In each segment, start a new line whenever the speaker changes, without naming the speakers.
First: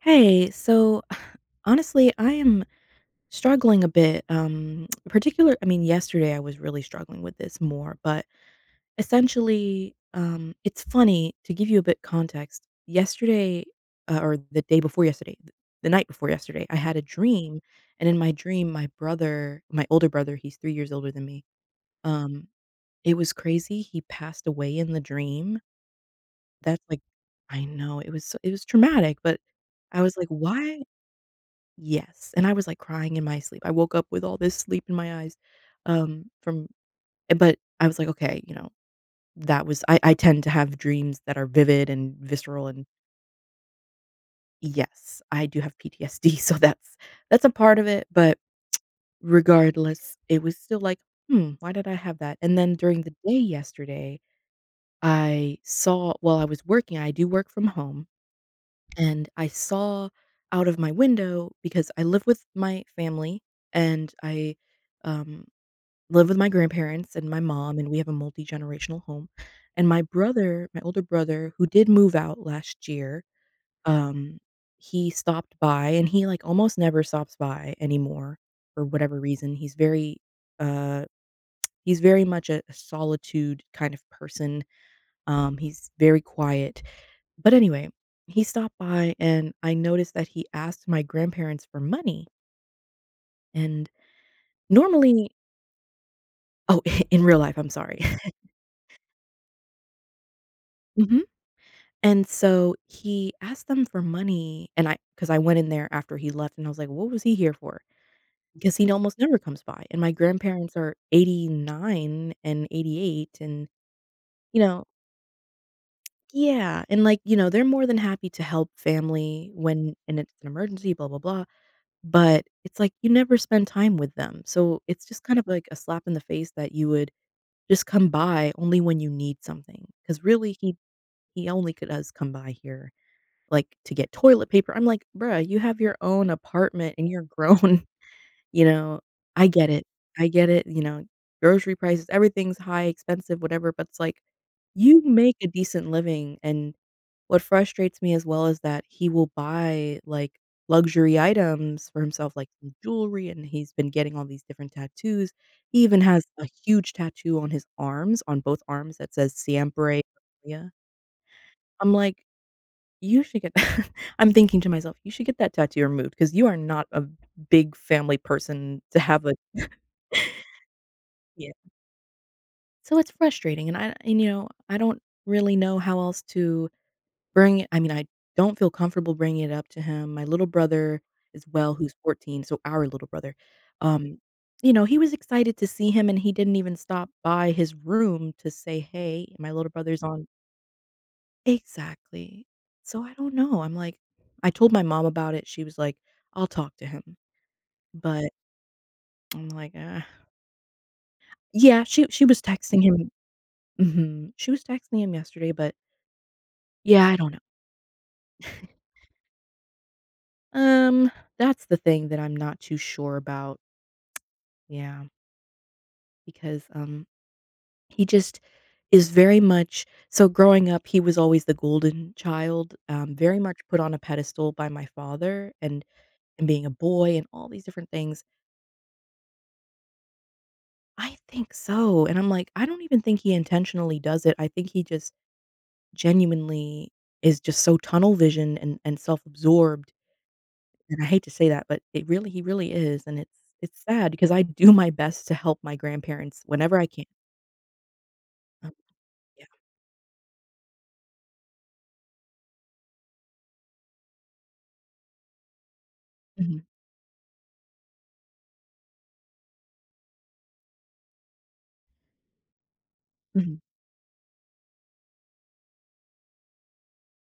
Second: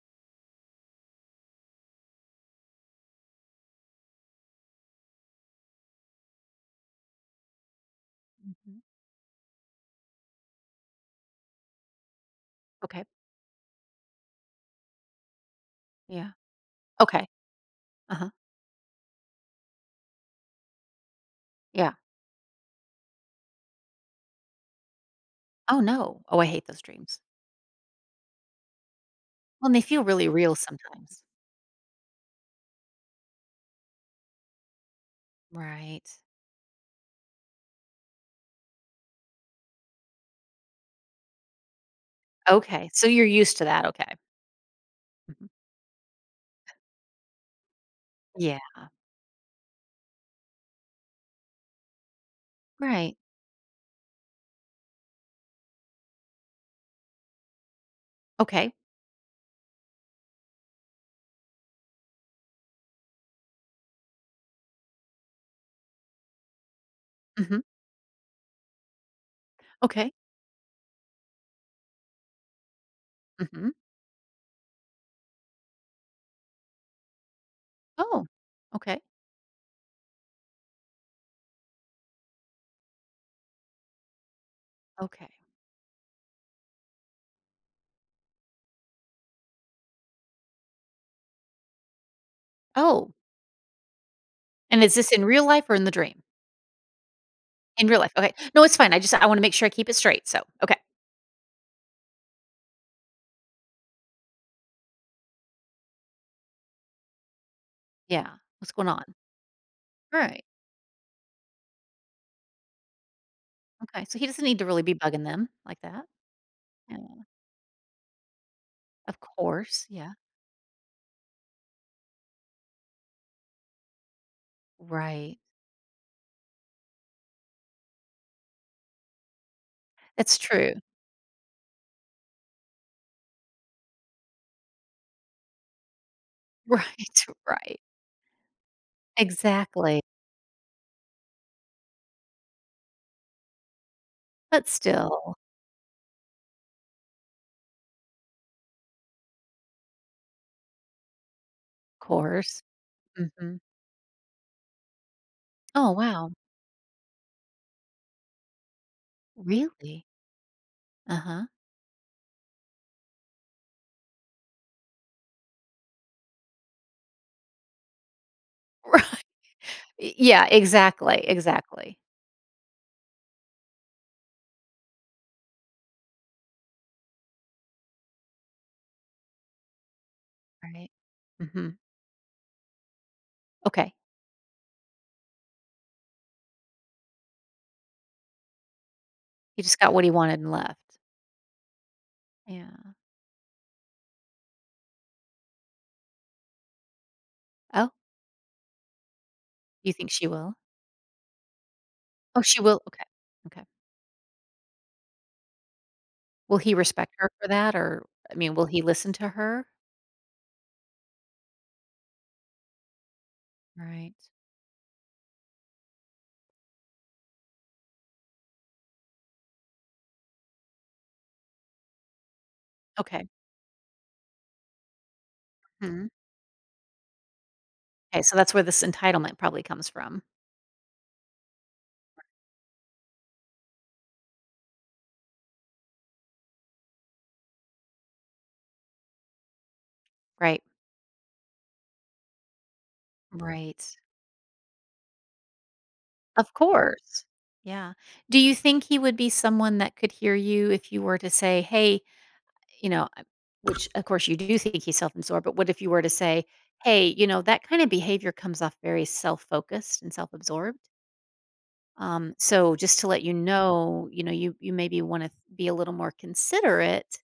Hey, so honestly, I am struggling a bit. Particular, I mean, Yesterday I was really struggling with this more, but
Mhm.
essentially, it's funny to give you a bit context.
Okay.
Yesterday, or the day before yesterday, the night before
Yeah.
yesterday, I had a
Okay.
dream, and in
Uh-huh.
my dream, my brother, my older brother, he's 3 years older than me.
Yeah.
Um, it was crazy. He passed away in the dream.
Oh, no. Oh, I hate those
That's like,
dreams.
I know it was it was traumatic, but
Well, and they
I
feel
was
really
like,
real
why
sometimes.
Yes, and I was, like, crying in my sleep. I woke up with all this sleep in my eyes,
Right.
um, from but I was like, "Okay," that was I tend to have dreams that are vivid and visceral, and
Okay. So you're used to that. Okay.
yes,
Mhm.
I do have PTSD, so that's a part of it, but
Yeah.
regardless, it was still like, "Hmm, why did I have that?" And then during the
Right.
day yesterday, I saw while I was working I do work from home,
Okay.
and I saw out of my window because I live with my family, and I, um live with my grandparents and my
Hmm.
mom, and we have a multi-generational home, and
Okay.
my older brother, who did move out last year,
Hmm.
um, he stopped by, and he, like, almost never stops by
Oh.
anymore for
Okay.
whatever reason. Uh he's very much a solitude kind of person,
Okay.
he's very quiet. But anyway, he stopped by, and I noticed that he asked my grandparents for money,
Oh.
and
And is this in
normally
real life or in the dream?
Oh, in real life, I'm
In real
sorry.
life. Okay. No, it's fine. I want to make sure I keep it straight. So okay.
And so he asked them for money, and I, because I went in there after he left, and I was like, "What was he here for?"
Yeah. What's
Because
going
he
on?
almost never comes by, and my
All right.
grandparents are 89 and 88, and,
Okay. So he doesn't need
you
to really
know
be bugging them like that.
Yeah,
Yeah.
and, like, they're more than happy to help
Of
family
course.
when
Yeah.
and it's an emergency, blah, blah, blah, but it's like you never spend time with them, so it's just
Right.
kind of like a slap in the face that you would just come by only when you need something, because
That's
really,
true.
he only could does come by here. Like, to get toilet paper. I'm like, "Bruh, you have your own apartment and you're
Right, right.
grown," you know? I get it.
Exactly.
I get it, grocery prices, everything's high, expensive, whatever, but it's like,
But
you
still,
make a decent living, and what frustrates me as well is that he will buy, like, luxury items
of
for himself, like
course.
some jewelry, and
Mhm.
he's been getting all these different tattoos. He
Oh,
even has
wow.
a huge tattoo on his arms, on both arms that says Siempre.
Really?
Yeah,
Uh-huh.
I'm like you should get I'm thinking to myself, "You should get that tattoo removed because you are not a big family person to
Right.
have a"
Yeah, exactly,
Yeah.
exactly.
So it's frustrating, and, I don't really know how else to bring it. I mean, I don't feel comfortable bringing it up to him. My little
Right.
brother as well,
Mhm.
who's 14, so our little brother,
Okay.
um, you know, he was excited to see him, and he didn't even stop by his room to say, "Hey." My
He
little
just got
brother's
what he
on
wanted and left.
Exactly.
Yeah.
So I don't know, I'm like I told my mom about it, she was like, "I'll talk to him,"
Oh,
but I'm like,
you think she will?
Yeah, she was
Oh, she will?
texting
Okay.
him.
Okay.
Mhm. She was texting him yesterday, but
Will he
yeah,
respect
I
her
don't know.
for that? Or, I mean, will he listen to her?
Um, that's the thing that I'm not too sure about,
Right.
yeah, because, he just is very much so growing up, he was always the golden child,
Okay.
very much put on a pedestal by my father
Mhm.
and being a boy and all these different
Okay.
things.
So that's where this entitlement probably comes from.
I think so, and I'm like, I don't even think he intentionally does it. I think he just genuinely is just so tunnel vision and self-absorbed,
Right.
and I hate to say that, but it really he really is, and it's
Right.
sad because I do my best to help my grandparents
Of
whenever I can.
course. Yeah. Do you
Um,
think he would be
yeah.
someone that could hear you if you were to say, "Hey," you know, uh, which of course you do think he's self-absorbed, but what if you were to say,
Mhm,
"Hey, that kind of behavior comes off very self-focused and self-absorbed. So just to let you
mhm,
know, you maybe want to be a little more considerate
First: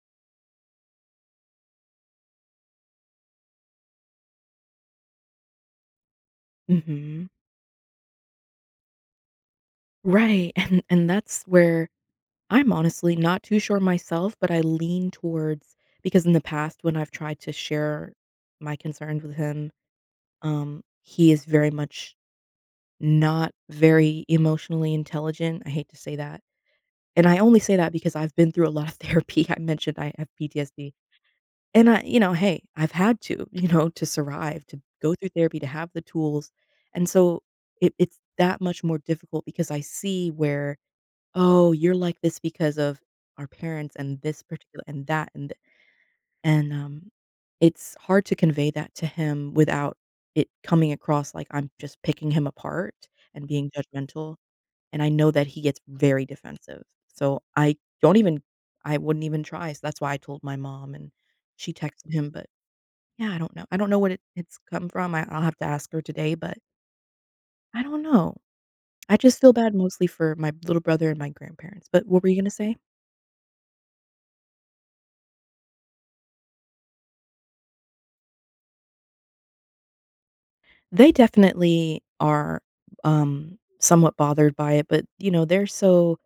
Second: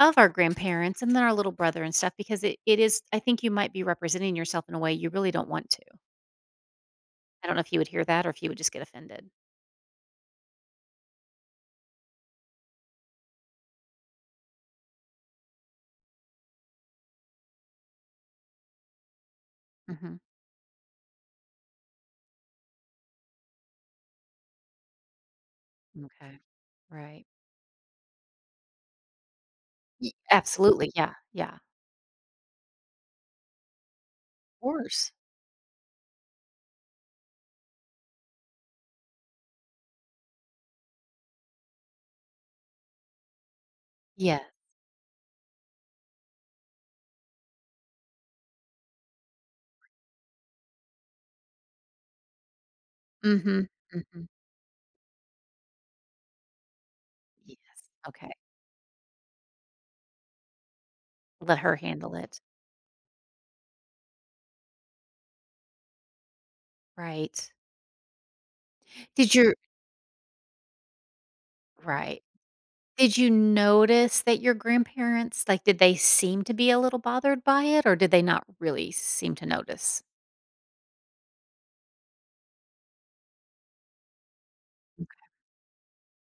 of our grandparents and then our little brother and stuff because it is I think you might be representing yourself in a way you really don't want to.
mhm.
I don't know if he would hear that or if he would just get offended.
Right, and that's where I'm honestly not too sure myself, but I lean towards because in the past when I've tried to share my concerns with him,
Hmm.
he is very much not very emotionally intelligent. I hate to say
Okay.
that.
Right.
And I only say that because I've been through a lot of therapy. I mentioned
Ye
I have
Absolutely,
PTSD.
yeah, yeah.
And I, you know, hey, I've had to, you know, to
Of
survive, to
course.
go through therapy, to have the tools. And so it's that much more difficult because I see where, oh, you're like this because of our parents and
Yeah.
this particular and that and th- and it's hard to convey that to him without it coming across like I'm just picking him apart
Mm,
and
mhm,
being
mm, mhm.
judgmental and I know that he gets very defensive. So I
Yes,
don't
okay.
even I wouldn't even try. So that's why I told my mom and
Let
she
her
texted
handle
him,
it.
but yeah, I don't know. I don't know what it's come from. I'll have to ask her today, but
Right.
I don't know. I
Did
just
your
feel bad mostly for my little brother and my grandparents. But
Right.
what were you gonna say?
Did you notice that your grandparents, like, did they seem to be a little bothered by it, or did they not really seem to notice?
They definitely are somewhat bothered by it, but
Okay.
you know,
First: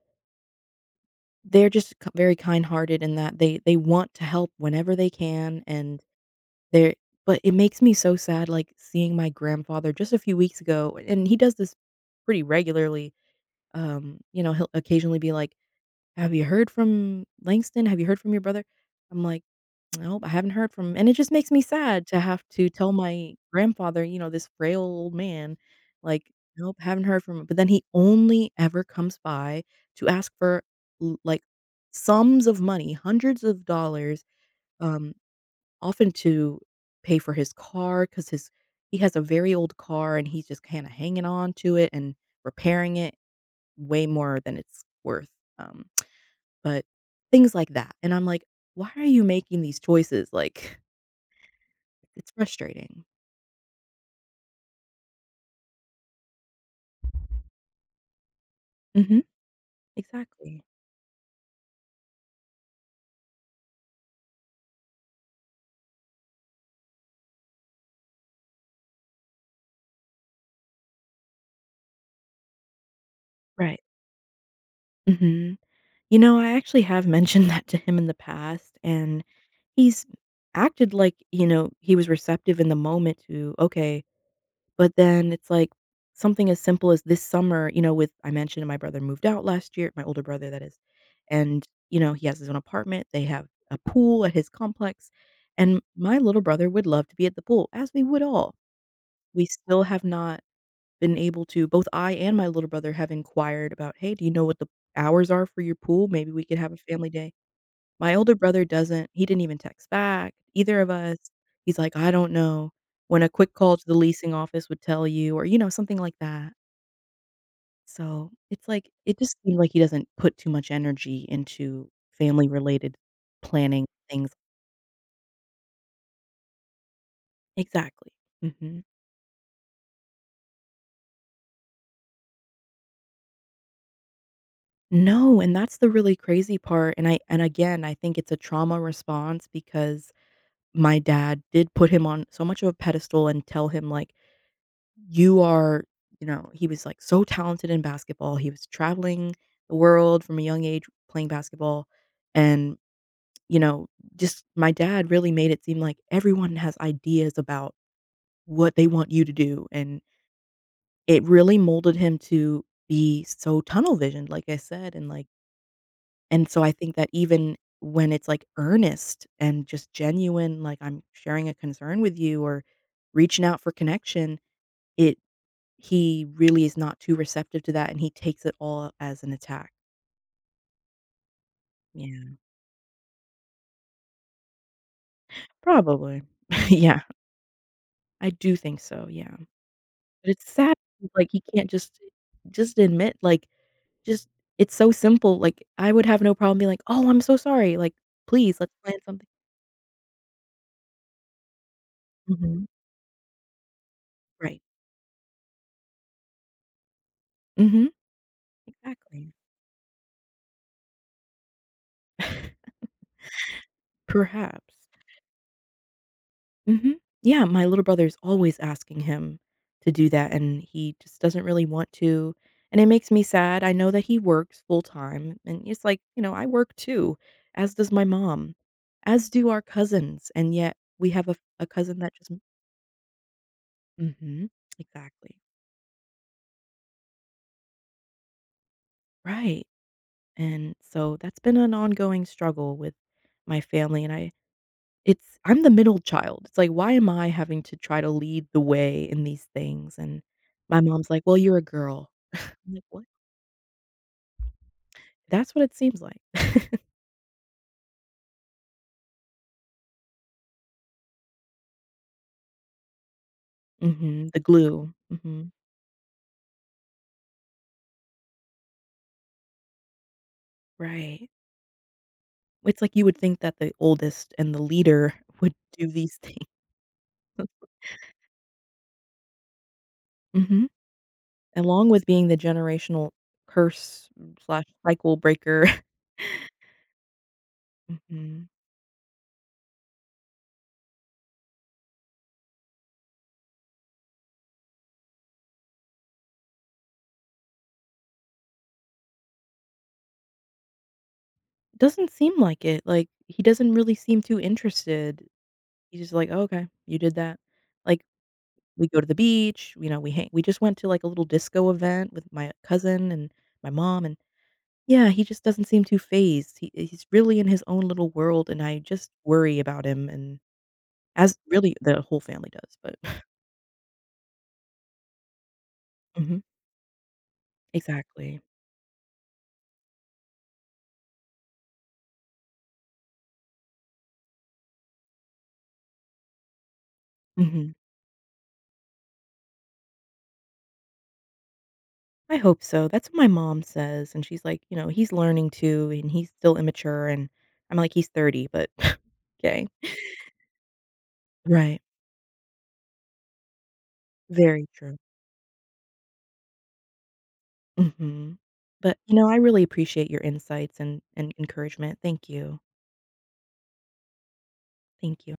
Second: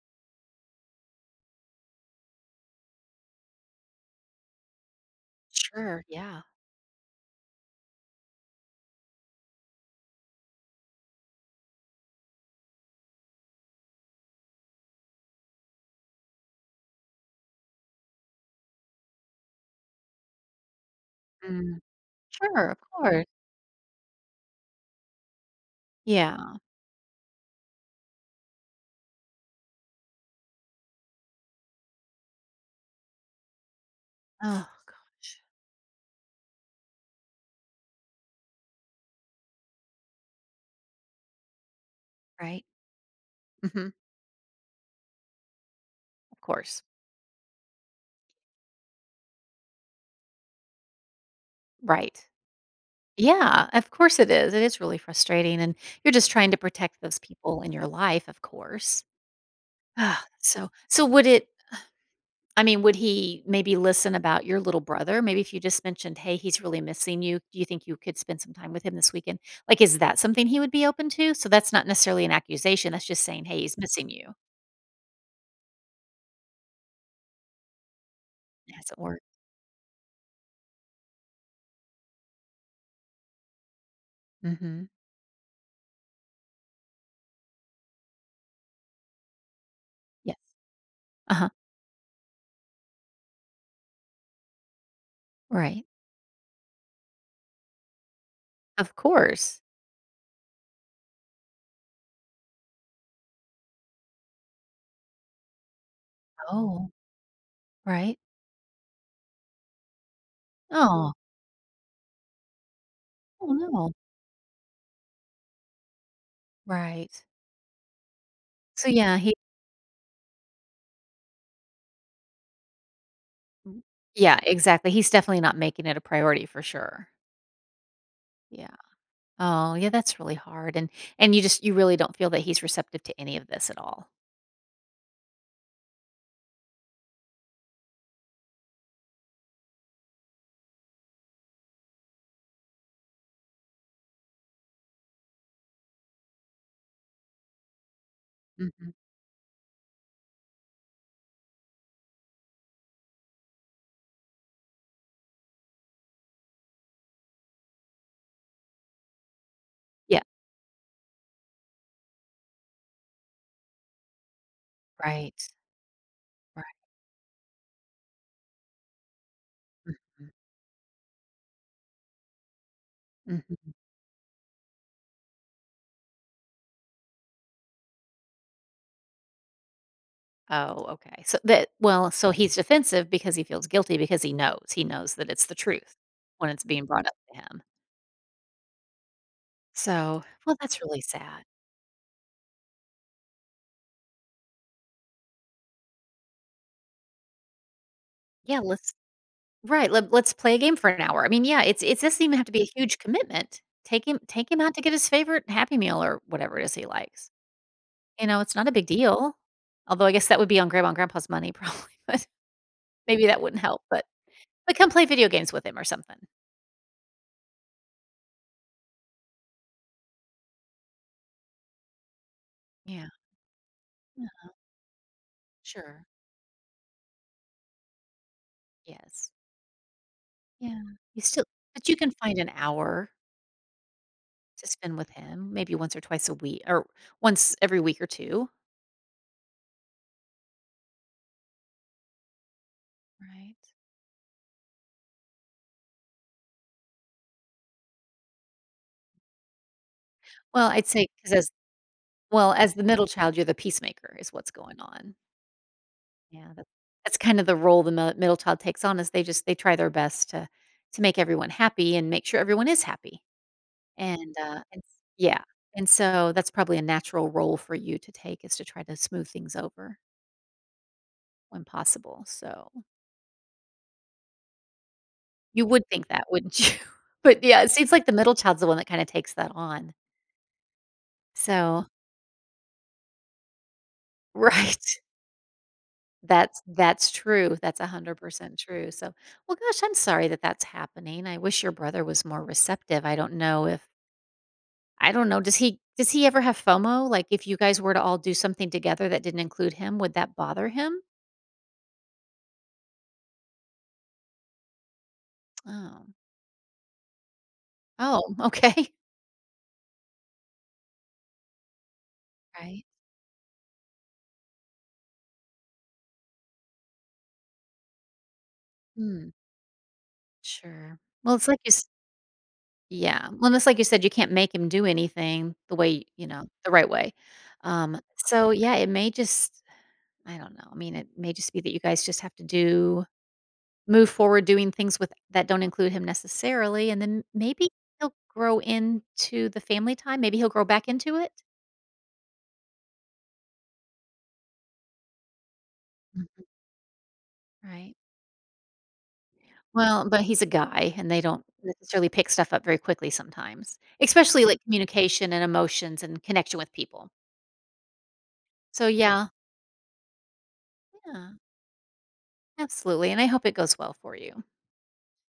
they're just very kind-hearted in that they want to help whenever they can and
Sure, yeah.
There but it makes me so sad, like, seeing my grandfather just a few weeks ago, and he does this pretty regularly, you know, he'll occasionally be like, "Have you heard from Langston? Have you heard from your brother?" I'm like, "Nope, I haven't heard from him," and it just makes me
Mm.
sad to have
Sure,
to
of
tell
course.
my grandfather, you know, this frail old man, like,
Yeah.
"Nope, haven't heard from him," but then he only ever comes by to ask for, l like, sums of money, hundreds of dollars,
Oh
um,
gosh.
often to pay for his car because his he has a very old car and he's just kind of hanging on to it and
Right.
repairing it
Mhm.
way more than it's worth. Um,
Of course.
but things like that, and I'm like, why are you making these choices? Like,
Right.
it's frustrating.
Yeah, of course it is. It is really frustrating, and you're just trying to protect those people in your life, of course.
Hmm.
Ah,
Exactly.
so, would it? I mean, would he maybe listen about your little brother? Maybe if you just mentioned, "Hey, he's really missing you. Do you think you could spend some time with him this weekend?" Like, is that something he would be open to? So that's not necessarily an accusation. That's just saying, "Hey, he's
Right.
missing you."
Hmm. You know, I actually have mentioned that to him in the
It
past,
hasn't worked.
and he's acted like you know he was receptive in the moment to okay
Mm-hmm.
But then it's like something as simple as this summer, you know, with I mentioned my brother moved out last year, my older
Yes.
brother that is.
Uh huh.
And, you know, he has his own apartment. They have a pool at his complex. And
Right.
my little brother would love to be at the pool, as we would all.
Of
We
course.
still have not been able to, both I and my little brother have inquired about, hey, do you know what the hours are for your pool? Maybe we could have a
Oh,
family day. My
right.
older brother doesn't he didn't even text back, either of
Oh.
us. He's like, "I don't know when a
Oh
quick call to
no.
the leasing office would tell you," or, you know, something like that.
Right.
So, it's
So
like
yeah,
it
he
just seemed like he doesn't put too much energy into family-related
Mm.
planning things.
Yeah, exactly. He's definitely not making it a priority for sure.
Exactly.
Yeah.
Mhm.
Oh, yeah, that's really hard, and you really don't feel that he's receptive to any of this at all?
No, and that's the really crazy part, and again, I think it's a trauma response because my dad did put him on so much of a pedestal and tell him, like, you are, you know, he was like so talented in basketball. He was
Mhm.
traveling the world from a young age playing basketball. And, you know, just my dad really made it seem like everyone has ideas about what they want you to do. And
Yeah.
it really molded him to be so tunnel visioned, like I said. And like,
Right.
and so I
Right.
think that even when it's like earnest and just
Mhm.
genuine, like I'm sharing a concern with you or reaching out for
Mhm.
connection, it he really is not too receptive to that, and he takes it all as an attack.
Oh, okay. So that Well,
Yeah,
so he's defensive because he feels guilty because he knows. He knows that it's the truth
probably.
when it's being
Yeah,
brought up to him.
I do think so, yeah.
So,
But it's
well,
sad,
that's really
like, he
sad.
can't just admit, like, just it's so simple, like, I would have no problem being like, "Oh, I'm so sorry," like,
Yeah,
"Please, let's
let's
plan something."
right, let's play a game for an hour. I mean, yeah, it doesn't even have to be
Mhm,
a huge commitment. Take him
right.
out to get his favorite Happy Meal or whatever it is he likes.
Mhm,
You know, it's not a big
exactly.
deal. Although I guess that would be on grandma and grandpa's money probably, but maybe that wouldn't help, but
Perhaps.
but come play video games with him or something.
Mhm. Yeah, my little brother's always asking him to do that, and he just doesn't really want to, and it
Yeah,
makes me sad. I know that he
yeah,
works full time, and it's like,
sure.
you know, I work too, as does my mom, as
Yes.
do our cousins, and yet
Yeah.
we
You
have
still
a
but you
cousin
can
that just
find an hour
Mhm.
to spend with
Exactly.
him, maybe once or twice a week or once every week or 2,
Right. And so that's been an ongoing struggle with
right?
my family, and I it's I'm the middle child. It's like, why am I having to try to lead the way in these things? And
Well,
my
I'd say
mom's like,
because
"Well,
as
you're a girl."
well,
I'm
as the
like, "What?"
middle child, you're the peacemaker is what's going on.
That's what it seems like.
Yeah, that that's kind of the role the mil middle child takes on is they try their best to make everyone happy and make sure everyone is happy,
Mhm,
and,
the
uh, and
glue.
s yeah,
Mhm,
and so that's probably a natural role for you to take is to try to smooth things over
right.
when possible, so
It's like you would think that the oldest and the leader would
you
do
would think
these
that,
things.
wouldn't you? But, yeah, it seems like the middle child's the one that kinda takes that on.
Mhm,
So
along with being the generational curse slash
right,
cycle breaker.
that's true, that's
Mhm.
100% true, so well, gosh, I'm sorry that that's happening, I wish your brother was more receptive, I don't know, does he ever have FOMO? Like, if you guys were to all do something together that didn't include him, would that bother him?
Doesn't seem like it, like, he doesn't really seem too interested. He's
Oh.
just like, oh, "Okay, you did that." Like,
Oh, okay.
we go to the beach, you know, we hang we just went to, like, a little disco event with my
Right.
cousin and my mom and Yeah, he just doesn't seem too fazed. He he's really in his own little world, and I just
Mm,
worry about him, and
sure. Well,
as
it's like you
really
s
the whole family does, but
yeah. Well, it's like you said, you can't make him do anything the way you
Mhm.
know, the right way. Um,
Exactly.
so, yeah, it may just I don't know, I mean, it may just be that you guys just have to do move forward doing things with that don't include him necessarily, and then maybe
Mhm.
he'll grow into the family time, maybe he'll grow back into it?
I hope so. That's what my mom says, and she's like, you know, "He's learning too, and he's
Mhm.
still immature," and I'm like,
Right.
"He's 30, but okay."
Well, but he's a guy, and they don't
Right.
necessarily pick stuff up very quickly sometimes, especially like
Very true.
communication and emotions and connection with people.
Mhm.
So
But, you
yeah,
know, I really appreciate your insights
yeah,
and encouragement. Thank you.
absolutely, and I hope it goes well for you.
Thank you.